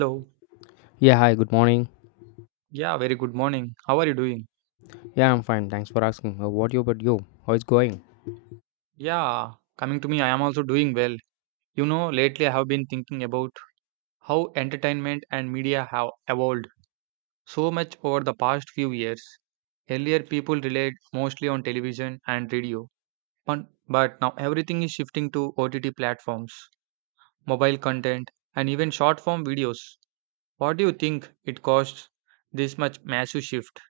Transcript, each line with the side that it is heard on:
right: Hello.
left: Yeah, hi, good morning.
right: Yeah, very good morning. How are you doing?
left: Yeah, I'm fine. Thanks for asking. What about you? How is going?
right: Yeah, coming to me, I am also doing well. You know, lately I have been thinking about how entertainment and media have evolved so much over the past few years. Earlier, people relied mostly on television and radio, but now everything is shifting to OTT platforms, mobile content, and even short form videos. What do you think it costs this much massive shift?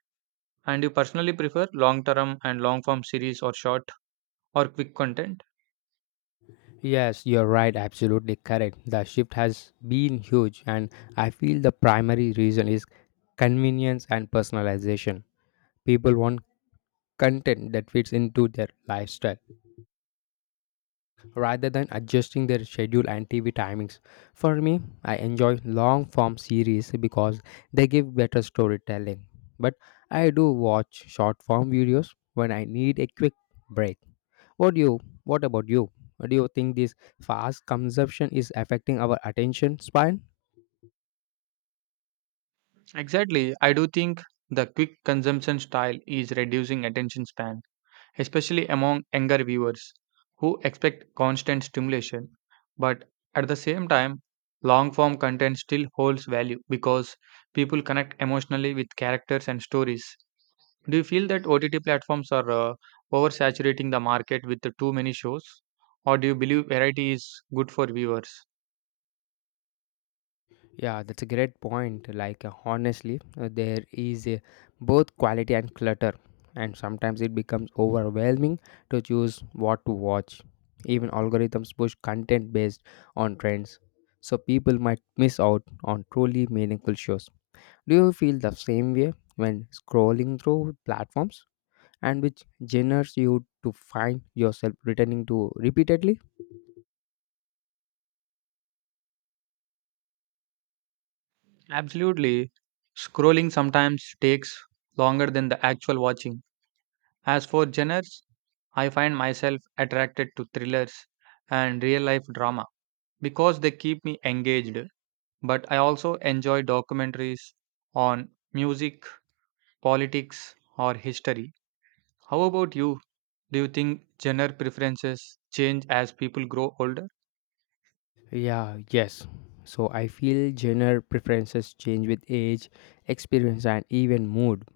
right: And you personally prefer long term and long form series or short or quick content?
left: Yes, you're right. Absolutely correct. The shift has been huge, and I feel the primary reason is convenience and personalization. People want content that fits into their lifestyle rather than adjusting their schedule and TV timings. For me, I enjoy long form series because they give better storytelling. But I do watch short form videos when I need a quick break. What about you? Do you think this fast consumption is affecting our attention span?
right: Exactly. I do think the quick consumption style is reducing attention span, especially among younger viewers who expect constant stimulation. But at the same time, long form content still holds value because people connect emotionally with characters and stories. Do you feel that OTT platforms are oversaturating the market with the too many shows? Or do you believe variety is good for viewers?
left: Yeah, that's a great point. Like, honestly, there is both quality and clutter, and sometimes it becomes overwhelming to choose what to watch. Even algorithms push content based on trends, so people might miss out on truly meaningful shows. Do you feel the same way when scrolling through platforms? And which genres you to find yourself returning to repeatedly?
right: Absolutely. Scrolling sometimes takes longer than the actual watching. As for genres, I find myself attracted to thrillers and real life drama because they keep me engaged. But I also enjoy documentaries on music, politics, or history. How about you? Do you think genre preferences change as people grow older?
left: Yeah, yes. So I feel genre preferences change with age, experience, and even mood.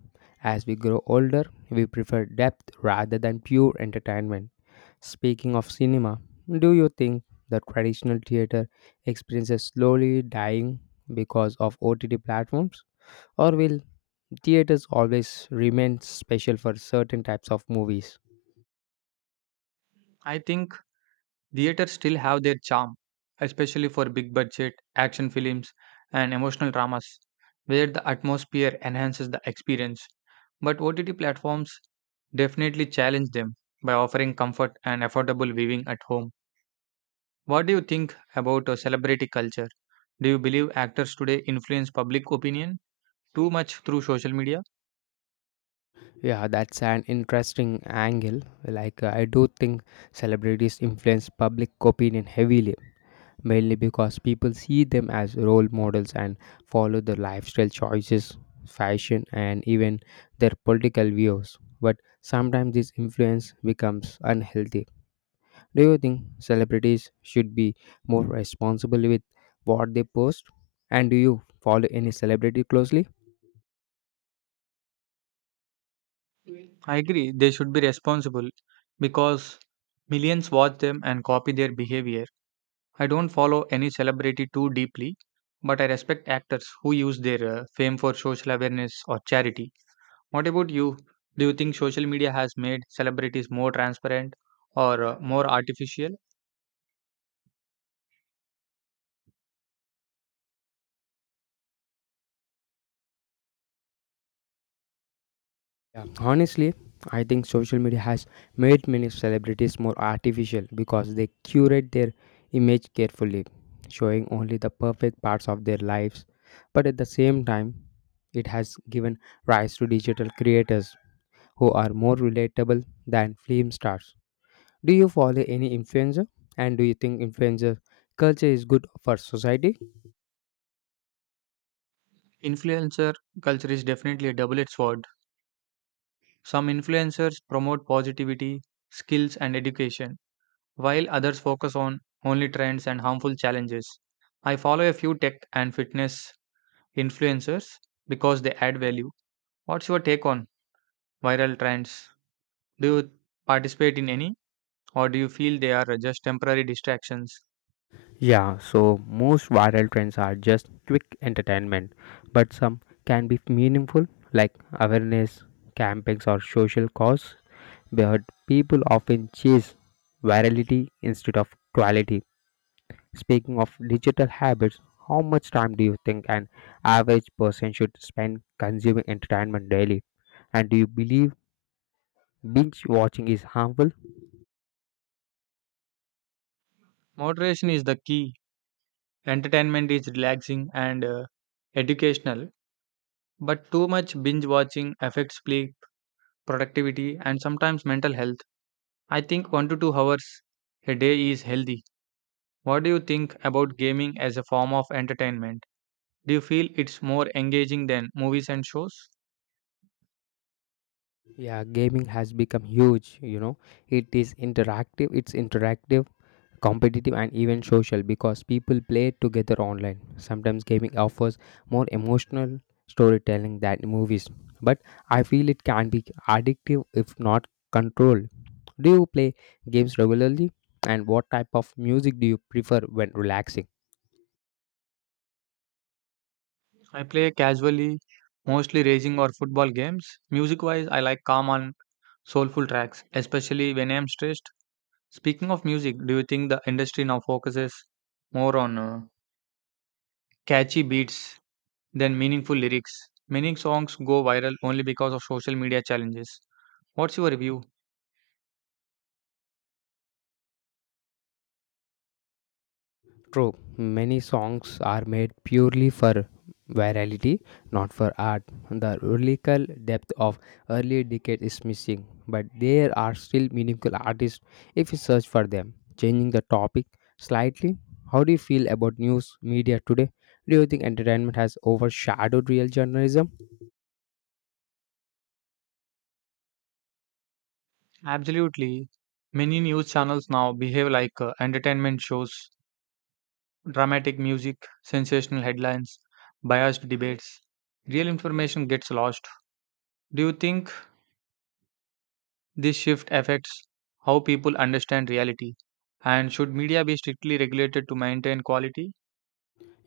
left: As we grow older, we prefer depth rather than pure entertainment. Speaking of cinema, do you think the traditional theater experience is slowly dying because of OTT platforms? Or will theaters always remain special for certain types of movies?
right: I think theaters still have their charm, especially for big budget action films and emotional dramas, where the atmosphere enhances the experience. But OTT platforms definitely challenge them by offering comfort and affordable viewing at home. What do you think about celebrity culture? Do you believe actors today influence public opinion too much through social media?
left: Yeah, that's an interesting angle. Like, I do think celebrities influence public opinion heavily, mainly because people see them as role models and follow their lifestyle choices, fashion, and even their political views. But sometimes this influence becomes unhealthy. Do you think celebrities should be more responsible with what they post? And do you follow any celebrity closely?
right: I agree, they should be responsible because millions watch them and copy their behavior. I don't follow any celebrity too deeply, but I respect actors who use their fame for social awareness or charity. What about you? Do you think social media has made celebrities more transparent or more artificial?
left: Yeah, honestly, I think social media has made many celebrities more artificial because they curate their image carefully, showing only the perfect parts of their lives. But at the same time, it has given rise to digital creators who are more relatable than film stars. Do you follow any influencer? And do you think influencer culture is good for society?
right: Influencer culture is definitely a double edged sword. Some influencers promote positivity, skills, and education, while others focus on only trends and harmful challenges. I follow a few tech and fitness influencers because they add value. What's your take on viral trends? Do you participate in any, or do you feel they are just temporary distractions?
left: Yeah, so most viral trends are just quick entertainment, but some can be meaningful, like awareness campaigns or social cause. But people often chase virality instead of quality. Speaking of digital habits, how much time do you think an average person should spend consuming entertainment daily? And do you believe binge watching is harmful?
right: Moderation is the key. Entertainment is relaxing and educational, but too much binge watching affects sleep, productivity, and sometimes mental health. I think 1 to 2 hours a day is healthy. What do you think about gaming as a form of entertainment? Do you feel it's more engaging than movies and shows?
left: Yeah, gaming has become huge. It's interactive, competitive, and even social because people play together online. Sometimes gaming offers more emotional storytelling than movies, but I feel it can be addictive if not controlled. Do you play games regularly and what type of music do you prefer when relaxing?
right: I play casually, mostly racing or football games. Music wise, I like calm and soulful tracks, especially when I am stressed. Speaking of music, do you think the industry now focuses more on catchy beats than meaningful lyrics? Many songs go viral only because of social media challenges. What's your view?
left: True, many songs are made purely for virality, not for art. The lyrical depth of early decades is missing, but there are still meaningful artists if you search for them. Changing the topic slightly, how do you feel about news media today? Do you think entertainment has overshadowed real journalism?
right: Absolutely. Many news channels now behave like entertainment shows, dramatic music, sensational headlines, biased debates. Real information gets lost. Do you think this shift affects how people understand reality? And should media be strictly regulated to maintain quality?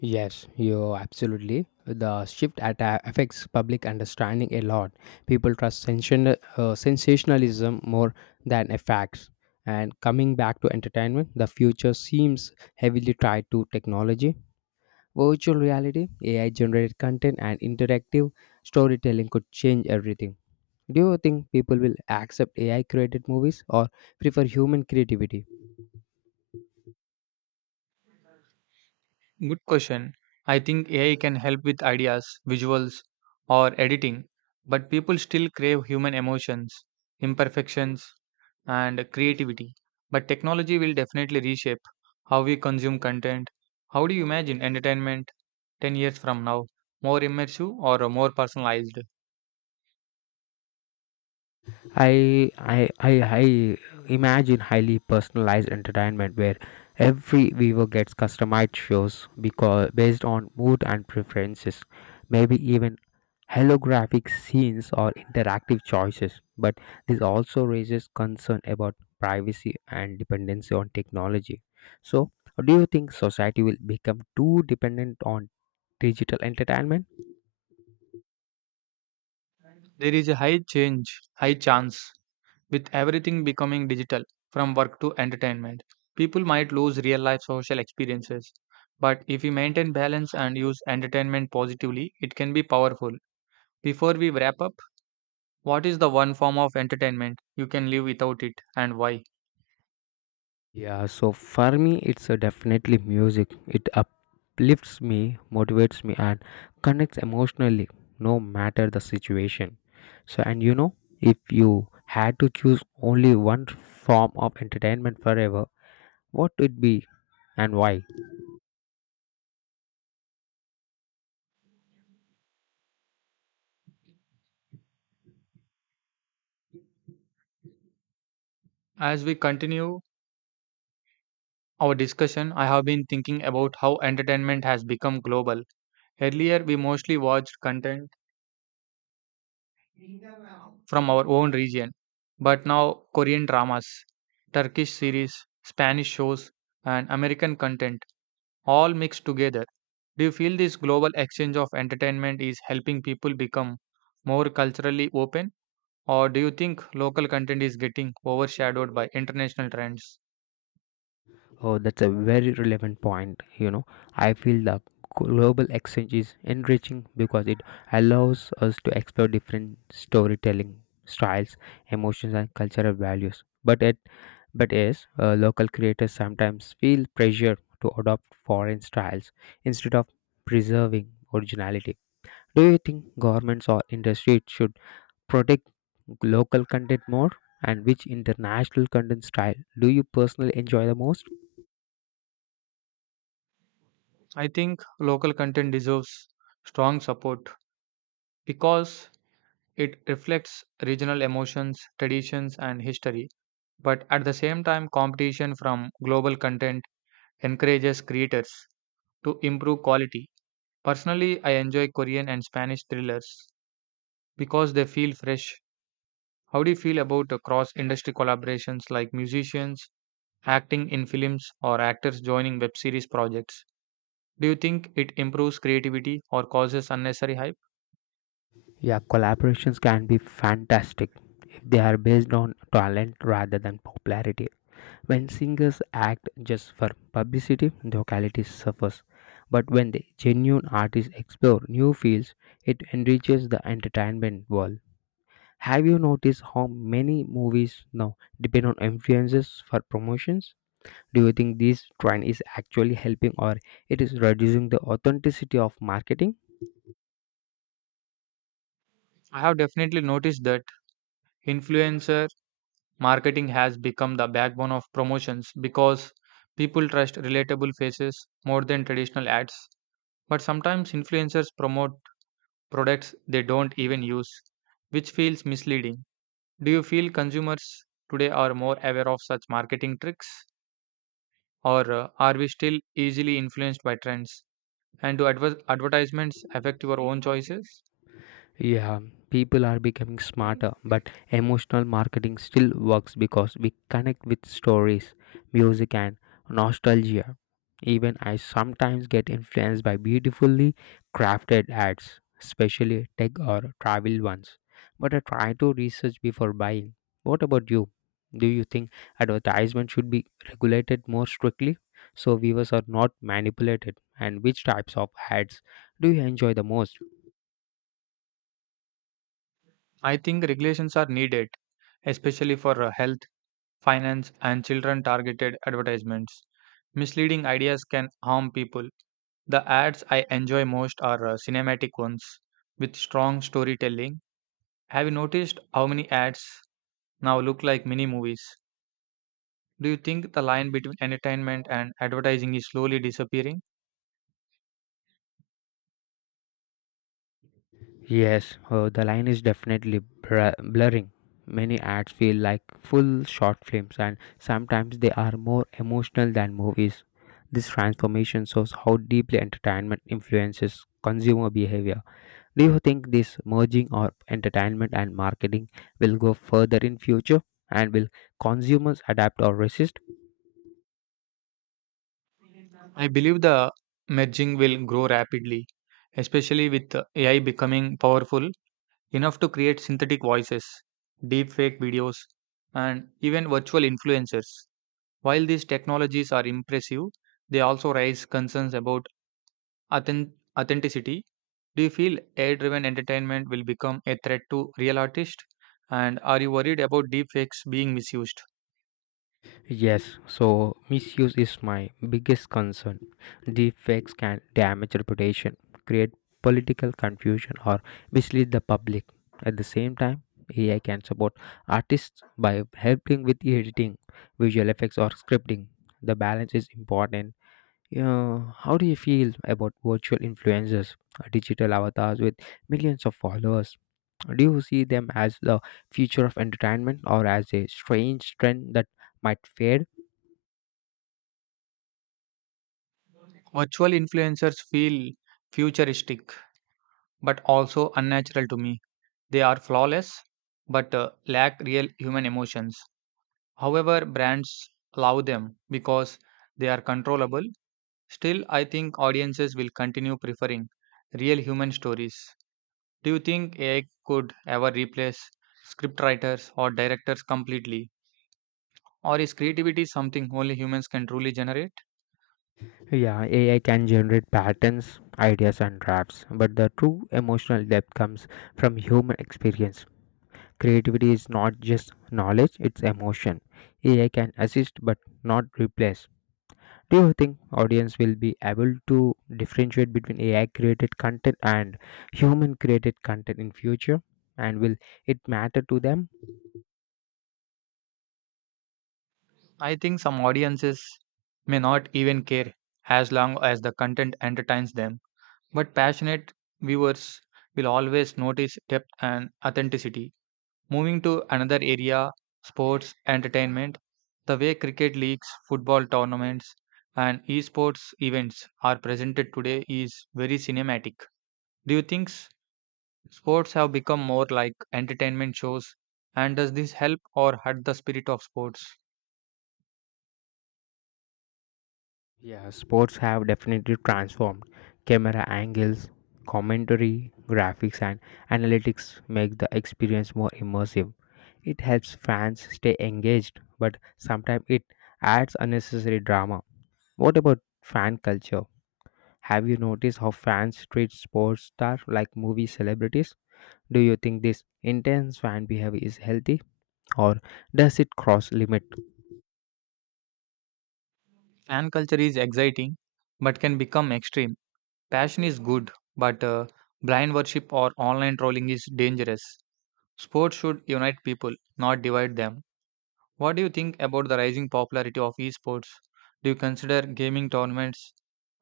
left: Yes, you absolutely. The shift affects public understanding a lot. People trust sensationalism more than a facts. And coming back to entertainment, the future seems heavily tied to technology. Virtual reality, AI generated content, and interactive storytelling could change everything. Do you think people will accept AI created movies or prefer human creativity?
right: Good question. I think AI can help with ideas, visuals, or editing, but people still crave human emotions, imperfections, and creativity. But technology will definitely reshape how we consume content. How do you imagine entertainment 10 years from now? More immersive or more personalized?
left: I imagine highly personalized entertainment where every viewer gets customized shows because based on mood and preferences, maybe even holographic scenes or interactive choices. But this also raises concern about privacy and dependency on technology. So, do you think society will become too dependent on digital entertainment?
right: There is a high change, high chance, with everything becoming digital from work to entertainment. People might lose real life social experiences, but if we maintain balance and use entertainment positively, it can be powerful. Before we wrap up, what is the one form of entertainment you can live without it and why?
left: Yeah, so for me, it's definitely music. It uplifts me, motivates me, and connects emotionally, no matter the situation. So, and if you had to choose only one form of entertainment forever, what would it be and why?
right: As we continue our discussion, I have been thinking about how entertainment has become global. Earlier, we mostly watched content from our own region. But now, Korean dramas, Turkish series, Spanish shows, and American content all mixed together. Do you feel this global exchange of entertainment is helping people become more culturally open? Or do you think local content is getting overshadowed by international trends?
left: Oh, that's a very relevant point. I feel the global exchange is enriching because it allows us to explore different storytelling styles, emotions, and cultural values. But yes, local creators sometimes feel pressure to adopt foreign styles instead of preserving originality. Do you think governments or industries should protect local content more? And which international content style do you personally enjoy the most?
right: I think local content deserves strong support because it reflects regional emotions, traditions, and history, but at the same time, competition from global content encourages creators to improve quality. Personally, I enjoy Korean and Spanish thrillers because they feel fresh. How do you feel about cross industry collaborations like musicians acting in films or actors joining web series projects? Do you think it improves creativity or causes unnecessary hype?
left: Yeah, collaborations can be fantastic if they are based on talent rather than popularity. When singers act just for publicity, their quality suffers. But when the genuine artists explore new fields, it enriches the entertainment world. Have you noticed how many movies now depend on influences for promotions? Do you think this trend is actually helping or it is reducing the authenticity of marketing?
right: I have definitely noticed that influencer marketing has become the backbone of promotions because people trust relatable faces more than traditional ads. But sometimes influencers promote products they don't even use, which feels misleading. Do you feel consumers today are more aware of such marketing tricks, or are we still easily influenced by trends? And do advertisements affect your own choices?
left: Yeah, people are becoming smarter, but emotional marketing still works because we connect with stories, music, and nostalgia. Even I sometimes get influenced by beautifully crafted ads, especially tech or travel ones. But I try to research before buying. What about you? Do you think advertisement should be regulated more strictly so viewers are not manipulated? And which types of ads do you enjoy the most?
right: I think regulations are needed, especially for health, finance, and children targeted advertisements. Misleading ideas can harm people. The ads I enjoy most are cinematic ones with strong storytelling. Have you noticed how many ads now look like mini movies? Do you think the line between entertainment and advertising is slowly disappearing?
left: Yes, the line is definitely blurring. Many ads feel like full short films, and sometimes they are more emotional than movies. This transformation shows how deeply entertainment influences consumer behavior. Do you think this merging of entertainment and marketing will go further in future, and will consumers adapt or resist?
right: I believe the merging will grow rapidly, especially with AI becoming powerful enough to create synthetic voices, deepfake videos, and even virtual influencers. While these technologies are impressive, they also raise concerns about authen- authenticity. Do you feel AI driven entertainment will become a threat to real artists? And are you worried about deepfakes being misused?
left: Yes, so misuse is my biggest concern. Deepfakes can damage reputation, create political confusion, or mislead the public. At the same time, AI can support artists by helping with editing, visual effects, or scripting. The balance is important. Yeah, how do you feel about virtual influencers, digital avatars with millions of followers? Do you see them as the future of entertainment or as a strange trend that might fade?
right: Virtual influencers feel futuristic but also unnatural to me. They are flawless but lack real human emotions. However, brands love them because they are controllable. Still, I think audiences will continue preferring real human stories. Do you think AI could ever replace scriptwriters or directors completely? Or is creativity something only humans can truly generate?
left: Yeah, AI can generate patterns, ideas, and drafts, but the true emotional depth comes from human experience. Creativity is not just knowledge, it's emotion. AI can assist but not replace. Do you think audience will be able to differentiate between AI created content and human created content in future? And will it matter to them?
right: I think some audiences may not even care as long as the content entertains them. But passionate viewers will always notice depth and authenticity. Moving to another area, sports entertainment, the way cricket leagues, football tournaments, and esports events are presented today is very cinematic. Do you think sports have become more like entertainment shows? And does this help or hurt the spirit of sports?
left: Yeah, sports have definitely transformed. Camera angles, commentary, graphics, and analytics make the experience more immersive. It helps fans stay engaged, but sometimes it adds unnecessary drama. What about fan culture? Have you noticed how fans treat sports stars like movie celebrities? Do you think this intense fan behavior is healthy or does it cross limits?
right: Fan culture is exciting but can become extreme. Passion is good, but blind worship or online trolling is dangerous. Sports should unite people, not divide them. What do you think about the rising popularity of esports? Do you consider gaming tournaments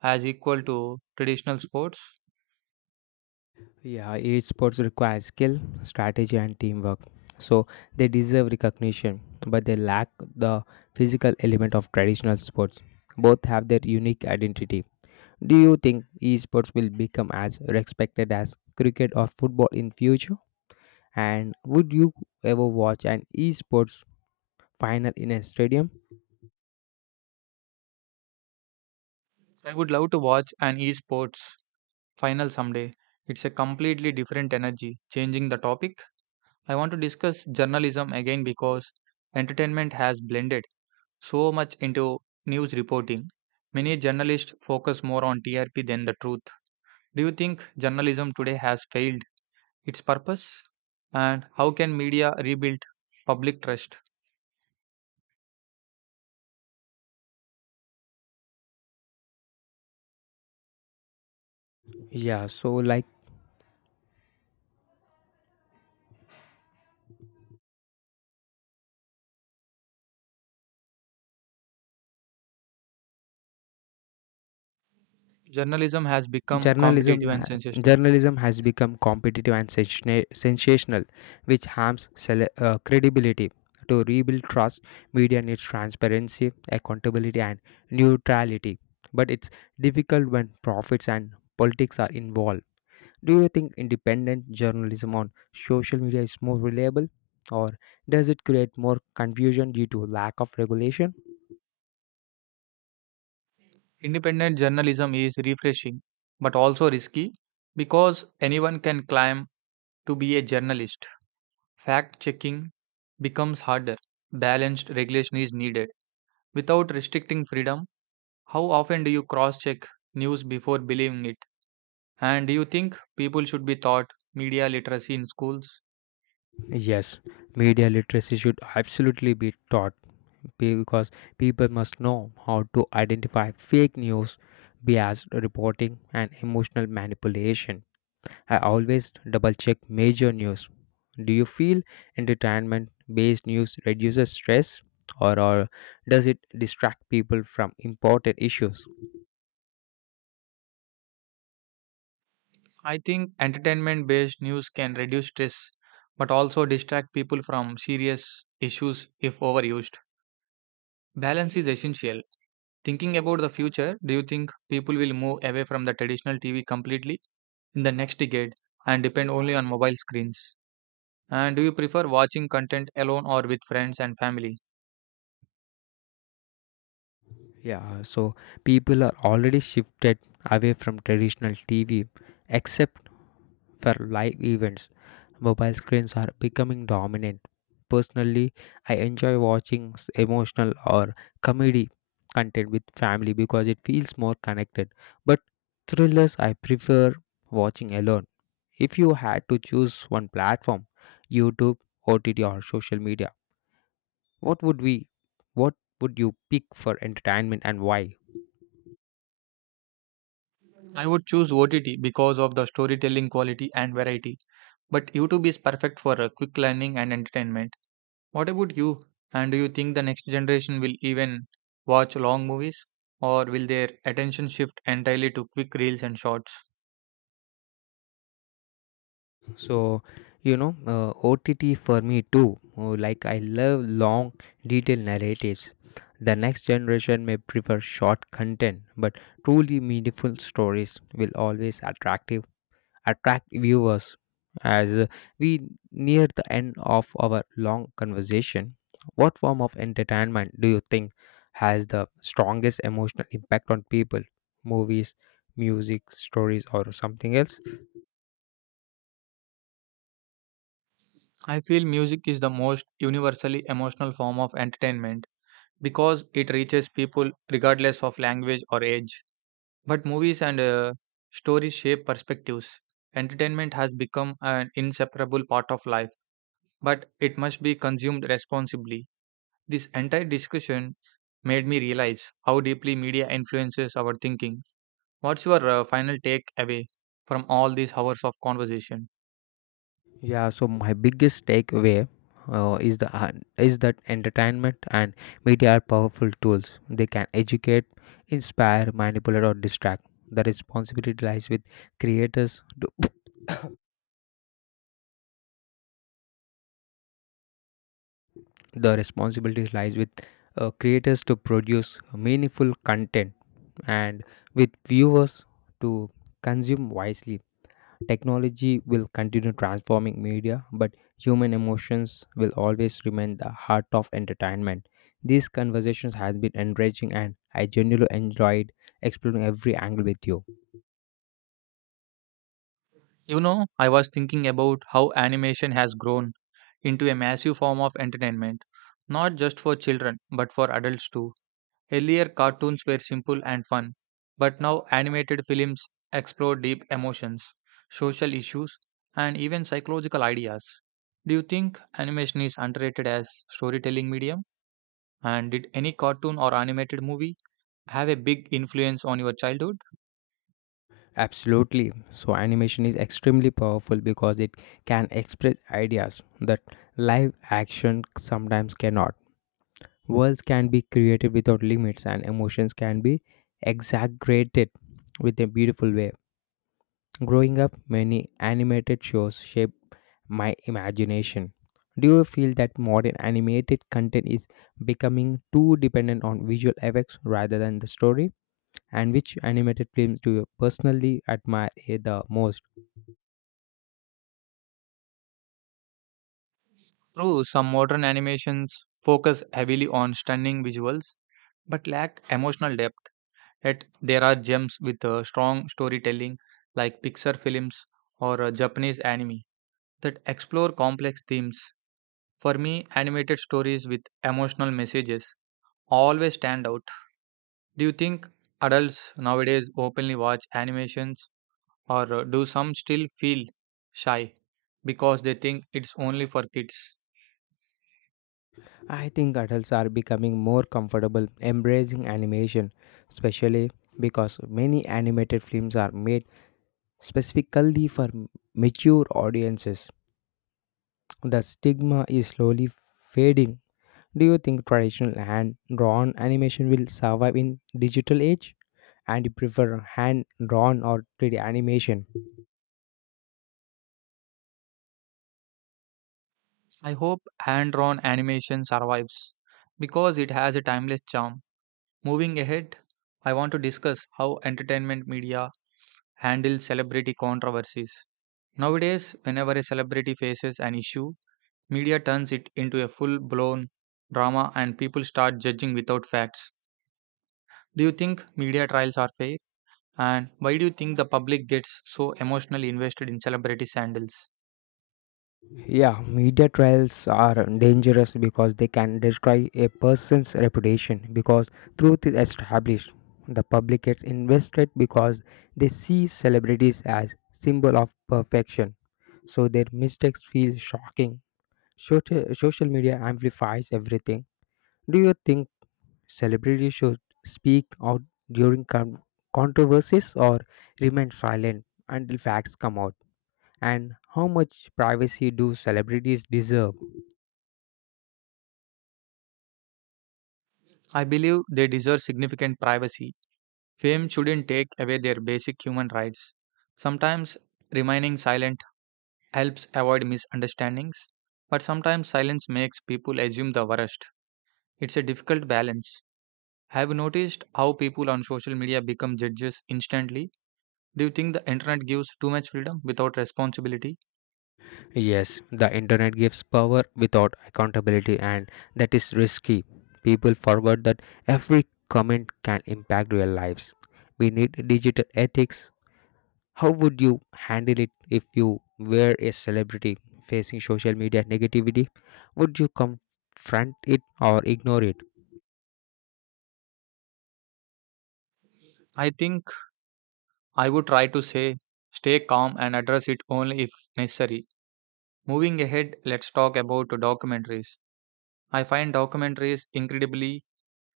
right: as equal to traditional sports?
left: Yeah, esports require skill, strategy, and teamwork. So they deserve recognition, but they lack the physical element of traditional sports. Both have their unique identity. Do you think esports will become as respected as cricket or football in future? And would you ever watch an esports final in a stadium?
right: I would love to watch an esports final someday. It's a completely different energy. Changing the topic, I want to discuss journalism again because entertainment has blended so much into news reporting. Many journalists focus more on TRP than the truth. Do you think journalism today has failed its purpose, and how can media rebuild public trust?
left: Yeah, so like
right: Journalism has become
left: Journalism,
right: competitive and
left: ha-
right: sensational.
left: journalism has become competitive and sensational, which harms credibility. To rebuild trust, media needs transparency, accountability, and neutrality. But it's difficult when profits and politics are involved. Do you think independent journalism on social media is more reliable, or does it create more confusion due to lack of regulation?
right: Independent journalism is refreshing but also risky because anyone can claim to be a journalist. Fact checking becomes harder. Balanced regulation is needed. Without restricting freedom, how often do you cross check news before believing it? And do you think people should be taught media literacy in schools?
left: Yes, media literacy should absolutely be taught because people must know how to identify fake news, biased reporting, and emotional manipulation. I always double check major news. Do you feel entertainment based news reduces stress or does it distract people from important issues?
right: I think entertainment based news can reduce stress but also distract people from serious issues if overused. Balance is essential. Thinking about the future, do you think people will move away from the traditional TV completely in the next decade and depend only on mobile screens? And do you prefer watching content alone or with friends and family?
left: Yeah, so people are already shifted away from traditional TV except for live events. Mobile screens are becoming dominant. Personally, I enjoy watching emotional or comedy content with family because it feels more connected. But thrillers I prefer watching alone. If you had to choose one platform, YouTube, OTT, or social media, what would we what would you pick for entertainment and why?
right: I would choose OTT because of the storytelling quality and variety, but YouTube is perfect for quick learning and entertainment. What about you? And do you think the next generation will even watch long movies? Or will their attention shift entirely to quick reels and shorts?
left: So, OTT for me too. Oh, like, I love long, detailed narratives. The next generation may prefer short content, but truly meaningful stories will always attract viewers. As we near the end of our long conversation, what form of entertainment do you think has the strongest emotional impact on people? Movies, music, stories, or something else?
right: I feel music is the most universally emotional form of entertainment because it reaches people regardless of language or age. But movies and stories shape perspectives. Entertainment has become an inseparable part of life, but it must be consumed responsibly. This entire discussion made me realize how deeply media influences our thinking. What's your final takeaway from all these hours of conversation?
left: Yeah, so my biggest takeaway is the is that entertainment and media are powerful tools. They can educate, inspire, manipulate, or distract. The responsibility lies with creators. The responsibility lies with creators to produce meaningful content, and with viewers to consume wisely. Technology will continue transforming media, but human emotions will always remain the heart of entertainment. These conversations has been enriching and I genuinely enjoyed exploring every angle with you.
right: You know, I was thinking about how animation has grown into a massive form of entertainment, not just for children, but for adults too. Earlier, cartoons were simple and fun, but now animated films explore deep emotions, social issues, and even psychological ideas. Do you think animation is underrated as storytelling medium? And did any cartoon or animated movie have a big influence on your childhood?
left: Absolutely. So, animation is extremely powerful because it can express ideas that live action sometimes cannot. Worlds can be created without limits, and emotions can be exaggerated with a beautiful way. Growing up, many animated shows shaped my imagination. Do you feel that modern animated content is becoming too dependent on visual effects rather than the story? And which animated films do you personally admire the most?
right: True, some modern animations focus heavily on stunning visuals but lack emotional depth. Yet there are gems with strong storytelling like Pixar films or Japanese anime that explore complex themes. For me, animated stories with emotional messages always stand out. Do you think adults nowadays openly watch animations? Or do some still feel shy because they think it's only for kids?
left: I think adults are becoming more comfortable embracing animation, especially because many animated films are made specifically for mature audiences. The stigma is slowly fading. Do you think traditional hand-drawn animation will survive in digital age? And you prefer hand-drawn or 3D animation?
right: I hope hand drawn animation survives because it has a timeless charm. Moving ahead, I want to discuss how entertainment media handles celebrity controversies. Nowadays, whenever a celebrity faces an issue, media turns it into a full blown drama and people start judging without facts. Do you think media trials are fair? And why do you think the public gets so emotionally invested in celebrity sandals?
left: Yeah, media trials are dangerous because they can destroy a person's reputation because truth is established. The public gets invested because they see celebrities as symbol of perfection. So their mistakes feel shocking. Social media amplifies everything. Do you think celebrities should speak out during controversies or remain silent until facts come out? And how much privacy do celebrities deserve?
right: I believe they deserve significant privacy. Fame shouldn't take away their basic human rights. Sometimes remaining silent helps avoid misunderstandings, but sometimes silence makes people assume the worst. It's a difficult balance. Have you noticed how people on social media become judges instantly? Do you think the internet gives too much freedom without responsibility?
left: Yes, the internet gives power without accountability, and that is risky. People forget that every comment can impact real lives. We need digital ethics. How would you handle it if you were a celebrity facing social media negativity? Would you confront it or ignore it?
right: I think I would try to say, stay calm and address it only if necessary. Moving ahead, let's talk about documentaries. I find documentaries incredibly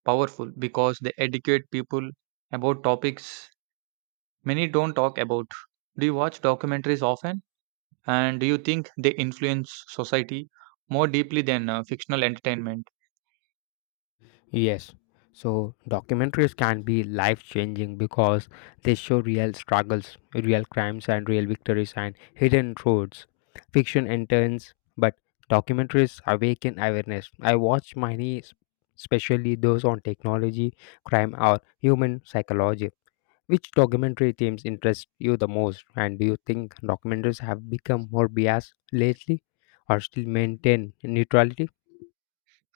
right: powerful because they educate people about topics many don't talk about. Do you watch documentaries often? And do you think they influence society more deeply than fictional entertainment?
left: Yes. So documentaries can be life changing because they show real struggles, real crimes, and real victories and hidden truths. Fiction entertains, but documentaries awaken awareness. I watch many, especially those on technology, crime, or human psychology. Which documentary themes interest you the most? And do you think documentaries have become more biased lately or still maintain neutrality?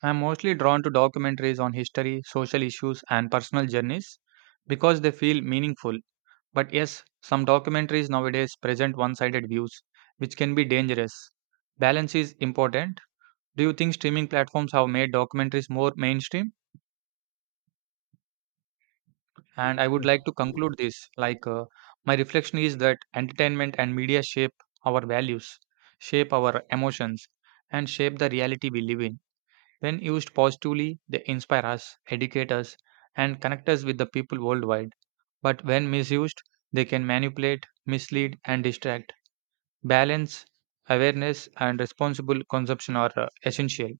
right: I'm mostly drawn to documentaries on history, social issues, and personal journeys because they feel meaningful. But yes, some documentaries nowadays present one sided views, which can be dangerous. Balance is important. Do you think streaming platforms have made documentaries more mainstream? And I would
left: Yeah.
right: like to conclude this my reflection is that entertainment and media shape our values, shape our emotions, and shape the reality we live in. When used positively, they inspire us, educate us, and connect us with the people worldwide. But when misused, they can manipulate, mislead, and distract. Balance, awareness, and responsible consumption are essential.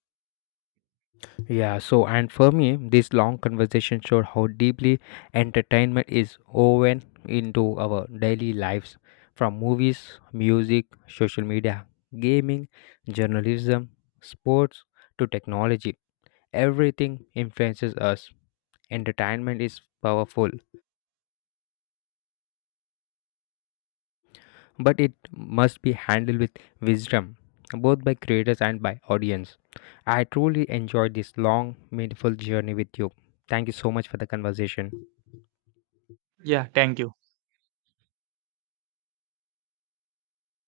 left: Yeah, so and for me, this long conversation showed how deeply entertainment is woven into our daily lives from movies, music, social media, gaming, journalism, sports to technology. Everything influences us. Entertainment is powerful, but it must be handled with wisdom, both by creators and by audience. I truly enjoyed this long, meaningful journey with you. Thank you so much for the conversation.
right: Yeah, thank you.